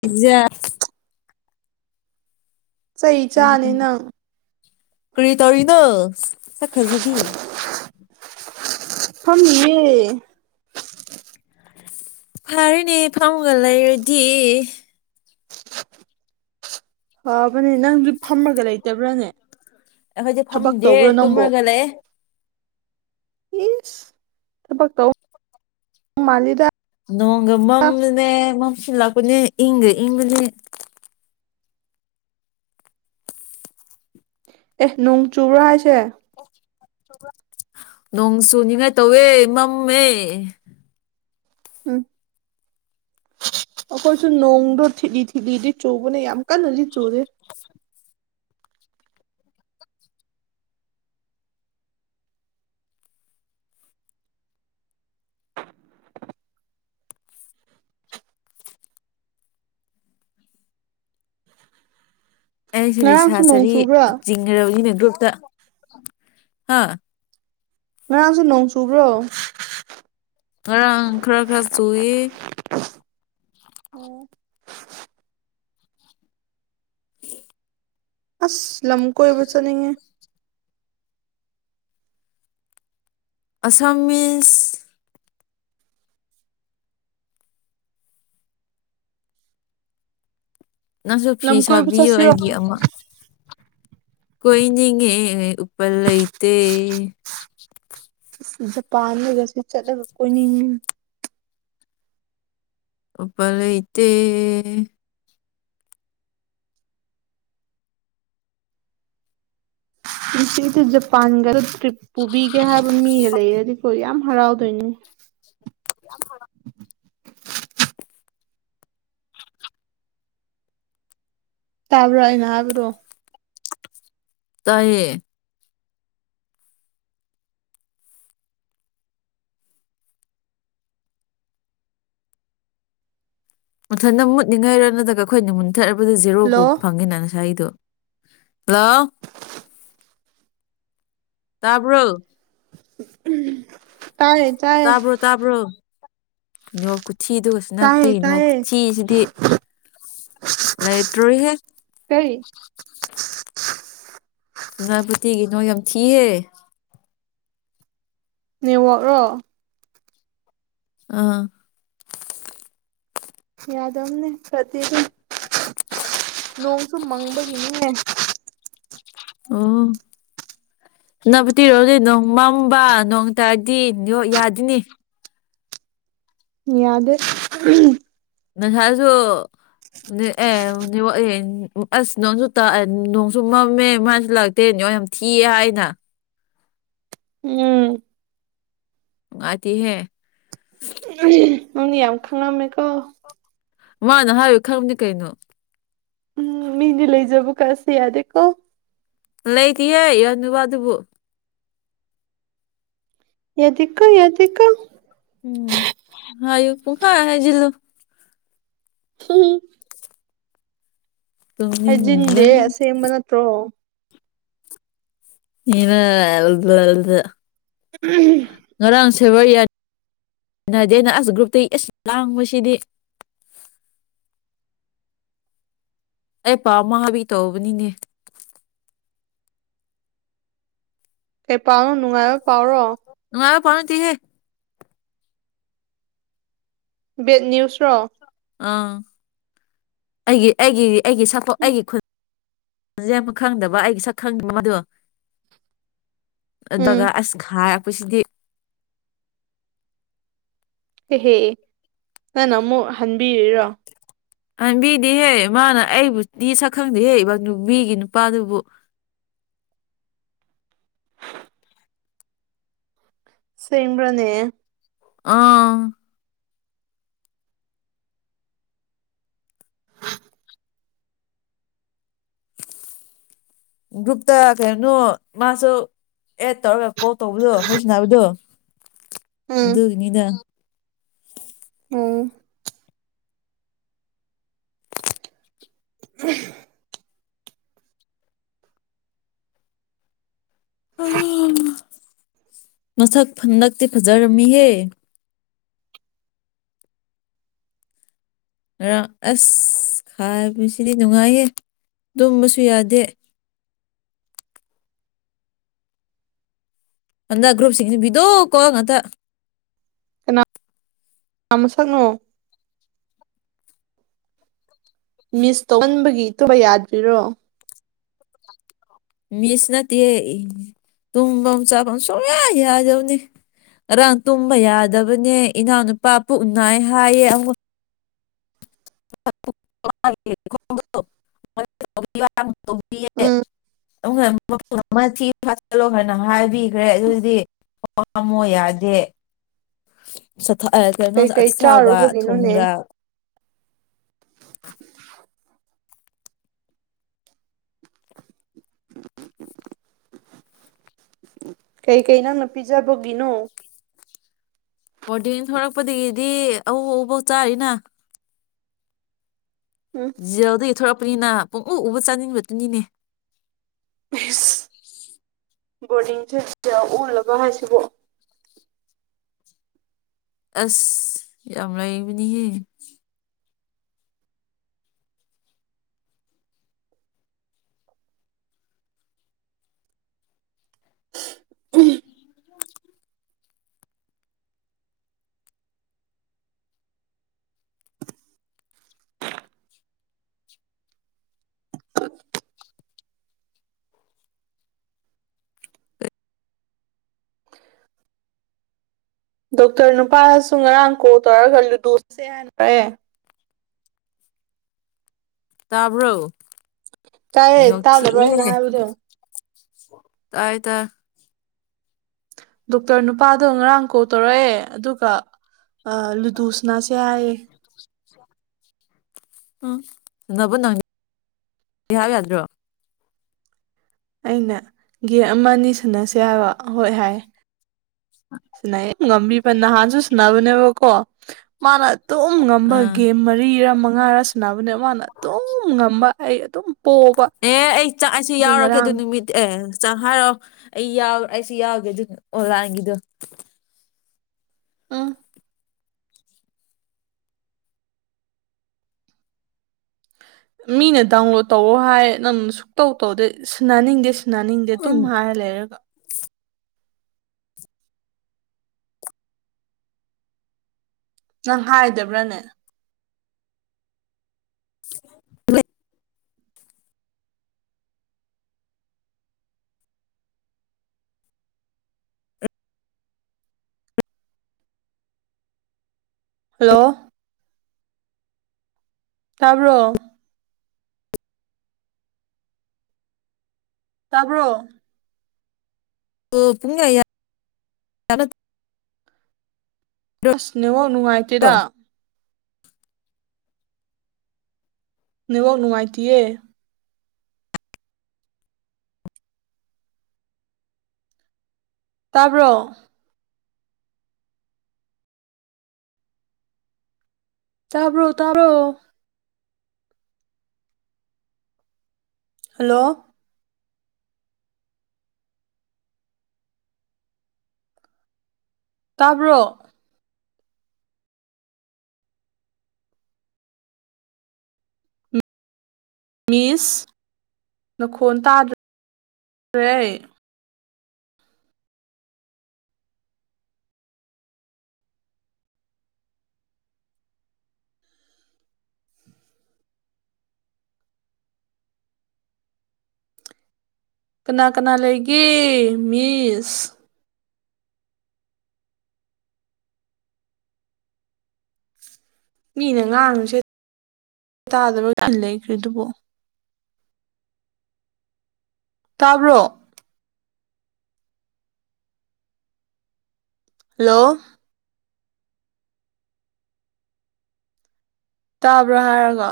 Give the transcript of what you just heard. ꯄꯤꯖꯌꯥ ꯆꯩ ꯀ ꯆꯥꯅꯤ ꯅꯪ ꯀꯔꯤ ꯇꯧꯔꯤꯅꯣ ꯁꯛꯈꯖꯕꯤ ꯐꯝꯃꯤꯌꯦ ꯐꯔꯦꯅꯦ ꯐꯝꯒ ꯂꯩꯔꯗꯤ ꯐꯕꯅꯦ ꯅꯪꯁꯨ ꯐꯝꯃꯒ ꯂꯩꯇꯕ꯭ꯔꯥꯅꯦ ꯑꯩꯈꯣꯏꯗꯤ ꯊꯕꯛ ꯐꯝꯗꯦ ꯇꯧꯕ꯭ꯔꯣ ꯅꯪꯕꯣ ꯇꯨꯝꯔꯒ ꯂꯩꯑꯦ ꯄ ꯊꯕꯛ ꯇꯧ ꯃꯥꯂꯤꯗ ꯅꯣꯡꯒ ꯃꯝꯂꯅꯦ ꯃꯝꯁꯤꯜꯂꯛꯄꯅꯦ ꯏꯪꯒ ꯏꯪꯕꯅꯦ ꯑꯦ ꯅꯣꯡ ꯆꯨꯕ꯭ꯔꯥ ꯍꯥꯏꯁꯦ ꯅꯣꯡ ꯆꯨ ꯅꯤꯡꯉꯥꯏ ꯇꯧꯋꯦ ꯃꯝꯃꯦ ꯎꯝ ꯑꯩꯈꯣꯏꯁꯨ ꯅꯣꯡꯗꯣ ꯊꯤꯗꯤ ꯊꯤꯂꯤꯗꯤ ꯆꯨꯕꯅ ꯌꯥꯝ ꯀꯟꯅꯗꯤ ꯆꯨꯔꯦ ꯑꯩꯁꯦ ꯁꯥ ꯉꯔꯥꯡꯁꯨ ꯅꯣꯡ ꯆꯔꯤ ꯆꯨꯕ꯭ꯔꯥ ꯆꯤꯡꯈ꯭ꯔꯔꯕꯒꯤꯅꯦ ꯒ꯭ꯔꯨꯞꯇ ꯍꯥ ꯉꯔꯥꯡꯁꯨ ꯅꯣꯡ ꯆꯨꯕ꯭ꯔꯣ ꯈꯔ ꯈꯔ ꯈꯔ ꯆꯨꯏ [unintelligible] ꯑꯁ ꯂꯝ ꯀꯣꯏꯕ ꯆꯅꯤꯡꯉꯦ ꯑꯁꯥꯝꯁ ꯅꯪꯁꯨ ꯐꯤ ꯂꯝ ꯀꯣꯏꯕ ꯁꯥꯕꯤꯌꯣ ꯆꯠꯁꯤꯔꯣ ꯑꯩꯒꯤ ꯑꯃ ꯀꯣꯏꯅꯤꯡꯉꯦ ꯎꯄꯜ ꯂꯩꯇꯦ [inaudible] ꯖꯄꯥꯟꯗꯒꯁꯨ ꯆꯠꯂꯒ ꯀꯣꯏꯅꯤꯡꯉ ꯎꯄꯥꯔ ꯏꯠꯇ ꯏꯁꯤꯗꯤ ꯖꯄꯥꯟꯒ ꯇ꯭ꯔꯤꯞ ꯄꯨꯕꯤꯒꯦ ꯍꯥꯏꯕ ꯃꯤꯒ ꯂꯩꯔꯗꯤꯀꯣ ꯌꯥꯝ ꯍꯔꯥꯎꯗꯣꯏꯅꯦ ꯌꯥ [inaudible] ꯇꯥꯕ꯭ꯔꯥ ꯑꯩꯅ ꯍꯥꯏꯕꯗꯣ ꯇꯥꯏꯌꯦ ꯃꯊꯟꯇ ꯃꯨꯠꯅꯤꯡꯉꯥꯏꯔꯣ ꯅꯠꯇ꯭ꯔꯒ ꯑꯩꯈꯣꯏꯅ ꯃꯨꯟꯊꯠꯔꯕꯗ ꯖꯦꯔꯣꯒꯨꯝꯕ ꯍꯜꯂꯣ ꯐꯪꯉꯦꯅ ꯉꯁꯥꯏꯗꯨ ꯍꯜꯂꯣ ꯇꯥꯕ꯭ꯔꯣ ꯎꯝ ꯇꯥꯏ ꯇꯥꯕ꯭ꯔꯣ ꯇꯥꯕ꯭ꯔꯣ ꯅꯦꯋꯥꯛ ꯈꯨꯊꯤꯗꯨꯒꯁꯨ ꯇꯥꯏꯌꯦ ꯇꯥꯏꯌꯦ ꯅꯕꯗꯤ [unintelligible] ꯂꯩꯥ ꯇꯣꯔꯤꯍꯦ ꯀꯔꯤ [unintelligible] ꯌꯥꯝ ꯊꯤꯍꯦ ꯅꯦꯋꯥꯛꯔꯣ ꯑꯥ ꯌꯥꯗꯕꯅꯦ ꯐꯠꯇꯦ ꯅꯣꯡꯁꯨ ꯃꯪꯕꯒꯤꯅꯤꯅꯦ ꯑꯣ ꯅꯕ [unintelligible] ꯅꯣꯡ ꯃꯝꯕ ꯅꯣꯡ ꯇꯥꯔꯗꯤ ꯅꯦꯌꯥꯛ ꯌꯥꯗꯤꯅꯤ ꯌꯥꯗꯦ ꯅꯁꯥꯁꯨ [unintelligible] ꯑꯁ ꯅꯪꯣꯟꯁꯨ ꯇꯥꯛꯑꯦ ꯅꯣꯡꯁꯨ ꯃꯝꯃꯦ ꯃꯥꯏꯁꯨ ꯂꯥꯛ ꯇꯦ ꯅꯦꯋꯥꯛ ꯌꯥꯝ ꯊꯤꯌꯦ ꯍꯥꯏꯅ ꯎꯝ ꯅꯨꯉꯥꯢꯇꯤꯍꯦ ꯅꯡꯗꯤ ꯌꯥꯝ ꯈꯪꯉꯝꯃꯦꯀꯣ ꯃꯥꯅ ꯍꯥꯏꯕꯩ ꯈꯪꯕꯅꯤ ꯀꯩꯅꯣ ꯎꯝ ꯃꯤꯗꯤ ꯂꯩꯖꯕ ꯀꯥꯢꯁꯤ ꯌꯥꯗꯦꯀꯣ ꯂꯩꯇꯤꯌꯦ [unintelligible] ꯑꯗꯨꯕꯨ ꯌꯥꯗꯦꯀꯣ ꯌꯥꯗꯦꯀꯣ ꯎꯝ ꯍꯥꯌꯨ ꯄꯨꯡꯍꯥꯢ ꯍꯥꯏꯖꯤꯜꯂꯨ ꯎꯝ ꯍꯥꯏꯖꯤꯟꯗꯦ ꯇꯨꯝꯅꯤꯡꯕꯅ ꯑꯁꯦꯡꯕ ꯅꯠꯇ꯭ꯔꯣ [unintelligible] [unintelligible] ꯉꯔꯥꯡ ꯁꯦꯕꯔ ꯌꯥꯅꯗꯦꯅ ꯑꯁ ꯒ꯭ꯔꯨꯞꯇꯒꯤ ꯑꯦꯁ ꯂꯥꯡꯕꯁꯤꯗꯤ ꯑꯩ ꯄꯥꯎ ꯑꯃ ꯇꯥꯢꯕꯤꯒꯦ ꯇꯧꯕꯅꯤꯅꯦ ꯀꯩ ꯄꯥꯎꯅꯣ ꯅꯨꯡꯉꯥꯏꯕ ꯄꯥꯎꯔꯣ ꯅꯨꯡꯉꯥꯏꯕ ꯄꯥꯎ ꯅꯇꯤꯍꯦ ꯕꯦꯠ ꯅꯤꯌꯨꯁꯔꯣ ꯑꯥ ꯑꯩꯒꯤ ꯑꯩꯒꯤ ꯑꯩꯒꯤ ꯁꯄꯣ ꯎꯝ ꯑꯩꯒꯤ ꯈꯨꯟ ꯖꯦ ꯑꯃ ꯈꯪꯗꯕ ꯑꯩꯒꯤ ꯁꯛ ꯈꯪꯗꯕ ꯃꯗꯣ ꯑꯗꯨꯒ ꯎꯝ ꯑꯁ ꯈꯥꯏ ꯑꯩꯈꯣꯏ ꯁꯤꯗꯤ ꯑꯦꯍꯦ ꯅꯪꯅ ꯑꯃꯨꯛ ꯍꯟꯕꯤꯔꯤꯔꯣ ꯕꯤꯗꯤ ꯍꯦꯛ ꯃꯥꯅ ꯑꯩꯕꯨꯗꯤ ꯁꯛꯈꯪꯗꯤꯌꯦ ꯍꯅꯨꯕꯤꯒꯤ ꯅꯨꯄꯥꯗꯨꯕꯨ ꯁꯦꯡꯕ꯭ꯔꯅꯦ ꯑꯥ ꯒ꯭ꯔꯨꯞꯇ ꯀꯩꯅꯣ ꯃꯥꯁꯨ ꯑꯦꯗ ꯇꯧꯔꯒ ꯀꯣꯜ ꯇꯧꯕꯗꯣ ꯋꯥꯔꯤ ꯁꯅꯥꯕꯗꯨ ꯎꯝ ꯗꯨꯒꯤꯅꯤꯗ ꯎꯝ [inaudible] ꯃꯁꯛ ꯍꯟꯗꯛꯇꯤ ꯐꯖꯔꯝꯃꯤꯍꯦ ꯉꯔꯥꯡ ꯑꯁ ꯈꯥꯏꯕꯁꯤꯗꯤ ꯅꯨꯡꯉꯥꯏꯌꯦ ꯇꯨꯝꯕꯁꯨ ꯌꯥꯗꯦ ꯑꯗ ꯒ꯭ꯔꯨꯞꯁꯤꯡꯁꯤ ꯕꯤꯗꯣ ꯀꯣꯟ ꯉꯥꯛꯇ ꯀꯅꯥ ꯃꯁꯛꯅꯣ ꯃꯤꯁ ꯇꯧꯃꯟꯕꯒꯤ ꯇꯨꯝꯕ ꯌꯥꯗ꯭ꯔꯤꯔꯣ ꯃꯤꯁ ꯅꯠꯇꯦ ꯇꯨꯝꯐꯝ ꯆꯥꯐꯝ ꯁꯨꯡꯌꯥ ꯌꯥꯗꯕꯅꯤ ꯉꯔꯥꯡ ꯇꯨꯝꯕ ꯌꯥꯗꯕꯅꯦ ꯏꯅꯥꯎꯅꯨꯄꯥ ꯄꯨꯅꯥꯏ ꯍꯥꯏꯌꯦ ꯑꯃꯨꯛ ꯎꯝ [unintelligible] ꯃꯨꯡ ꯑꯃ ꯊꯤ ꯐꯆꯜꯂꯣ ꯍꯥꯏꯅ ꯍꯥꯏꯕꯤꯈ꯭ꯔꯦ ꯑꯗꯨꯗꯤ꯫ ꯄꯝꯃꯣ ꯌꯥꯗꯦ꯫ ꯀꯣꯗ ꯀꯩꯀꯩ ꯑꯊꯥꯎꯒ ꯆꯥꯔꯨꯕꯒꯤꯅꯣꯅꯦ ꯊꯨꯝꯒ [inaudible] [inaudible] ꯀꯩꯀꯩ ꯅꯪꯅ ꯄꯤꯖꯕꯒꯤꯅꯣ꯫ ꯕꯣꯔꯗꯤꯡ ꯊꯣꯔꯛꯄꯗꯒꯤꯗꯤ ꯑꯎ ꯑꯎꯕꯥꯎ ꯆꯥꯔꯤꯅ ꯎꯝ ꯖꯤꯜꯗ ꯌꯊꯣꯔꯛꯄꯅꯤꯅ ꯄꯨꯡꯎ ꯎꯕ ꯆꯥꯅꯤꯡꯕꯗꯨꯅꯤꯅꯦ꯫ ꯕꯣꯔꯗꯤꯡꯁꯦ ꯁꯤ ꯑꯣꯜꯂꯒ ꯍꯥꯏꯁꯤꯕꯣ ꯑꯁ ꯌꯥꯝ ꯂꯥꯏꯕꯅꯤꯍꯦ꯫ [inaudible] ꯗꯣꯛꯇꯔ ꯅꯨꯄꯥꯁꯨ ꯉꯔꯥꯡ ꯀꯣꯜ ꯇꯧꯔꯒ ꯂꯨꯗꯨꯁꯦ ꯍꯥꯏꯟꯑꯦ꯫ ꯇꯥꯕ꯭ꯔꯣ꯫ ꯇꯥꯏꯌꯦ ꯇꯥꯗꯕ꯭ꯔꯣꯅ ꯌꯣꯊꯤꯑꯦ ꯍꯥꯏꯕꯗꯣ ꯇꯥꯏ ꯇ ꯗꯣꯛꯇꯔ ꯅꯨꯄꯥꯗꯣ ꯉꯔꯥꯡ ꯀꯣꯜ ꯇꯧꯔꯛꯑꯦ ꯑꯗꯨꯒ ꯂꯨꯗꯨꯁꯤꯅꯥꯁꯦ ꯍꯥꯏꯌꯦ꯫ ꯎꯝ ꯅꯕꯨ ꯅꯪ ꯍꯥꯏꯕ ꯌꯥꯗ꯭ꯔꯣ꯫ ꯑꯩꯅ ꯒꯦꯝ ꯑꯃ ꯑꯅꯤ ꯁꯟꯅꯁꯦ ꯍꯥꯏꯕ ꯍꯣꯏ ꯍꯥꯏ [inaudible] ꯁꯤꯟꯅꯩꯌꯦ ꯉꯝꯕꯤꯕ ꯅꯍꯥꯟꯁꯨ ꯁꯅꯕꯅꯦꯕꯀꯣ ꯃꯥꯅ ꯇꯣꯝ ꯉꯝꯕ ꯎꯝ ꯒꯦꯝ ꯃꯔꯤꯔ ꯃꯉꯥꯔ ꯁꯅꯕꯅꯦ ꯃꯥꯅ ꯑꯗꯨꯝ ꯉꯝꯕ ꯑꯩ ꯑꯗꯨꯝ ꯄꯣꯕ ꯑꯦ ꯑꯩ ꯆꯥꯛꯏꯁꯤ ꯌꯥꯎꯔꯒꯦ ꯑꯗꯨ ꯅꯨꯃꯤꯠ ꯑꯦ ꯆꯪ ꯍꯥꯏꯔꯛꯑꯣ ꯑꯩ ꯑꯩꯁꯨ ꯌꯥꯎꯒꯦ ꯑꯗꯨ ꯑꯣꯟꯂꯥꯏꯟꯒꯤꯗꯣ ꯎꯝ ꯃꯤꯅ ꯗꯥꯎꯟꯂꯣꯗ ꯇꯧꯑꯣ ꯍꯥꯏ ꯅꯪ ꯁꯨꯛꯇꯧ ꯇꯧꯗꯦ ꯁꯟꯅꯅꯤꯡꯗꯦ꯫ ꯁꯥꯅꯥꯅꯤꯡꯗꯦ ꯑꯗꯨꯝ ꯎꯝ ꯍꯥꯏꯔ ꯂꯩꯔꯒ ꯅꯪ ꯍꯥꯏꯗꯕ꯭ꯔꯥꯅꯦ꯫ [inaudible] ꯍꯜꯂꯣ ꯇꯥꯕ꯭ꯔꯣ ꯇꯥꯕ꯭ꯔꯣ ꯑꯣ ꯄꯨꯨꯡꯉ ꯌꯥ ꯌꯥ ꯑꯁꯅꯦꯋꯥꯀ ꯅꯨꯡꯉꯥꯏꯇꯦꯗ ꯅꯦꯠꯋꯛ ꯅꯨꯡꯉꯥꯏꯇꯌꯦ꯫ ꯇꯥꯕ꯭ꯔꯣ ꯇꯕ꯭ꯔꯣ ꯇꯥꯔꯣ ꯍꯜꯂꯣ ꯇꯥꯕ꯭ꯔꯣ꯫ ꯃꯤꯁ ꯅꯈꯣꯟ ꯇꯥꯗ꯭ꯔ꯭ꯔꯦ꯫ ꯀꯅꯥ ꯀꯅꯥ ꯂꯩꯒꯦ ꯃꯤꯁ꯫ ꯃꯤꯅ ꯉꯥꯡꯉꯨꯁꯦ ꯇꯥꯗ ꯂꯣꯏꯟ ꯂꯩꯈ꯭ꯔꯦ ꯑꯗꯨꯕꯨꯣ꯫ ꯇꯥꯕ꯭ꯔꯣ ꯍꯜꯂꯣ ꯇꯥꯕ꯭ꯔꯥ ꯍꯥꯏꯔꯒ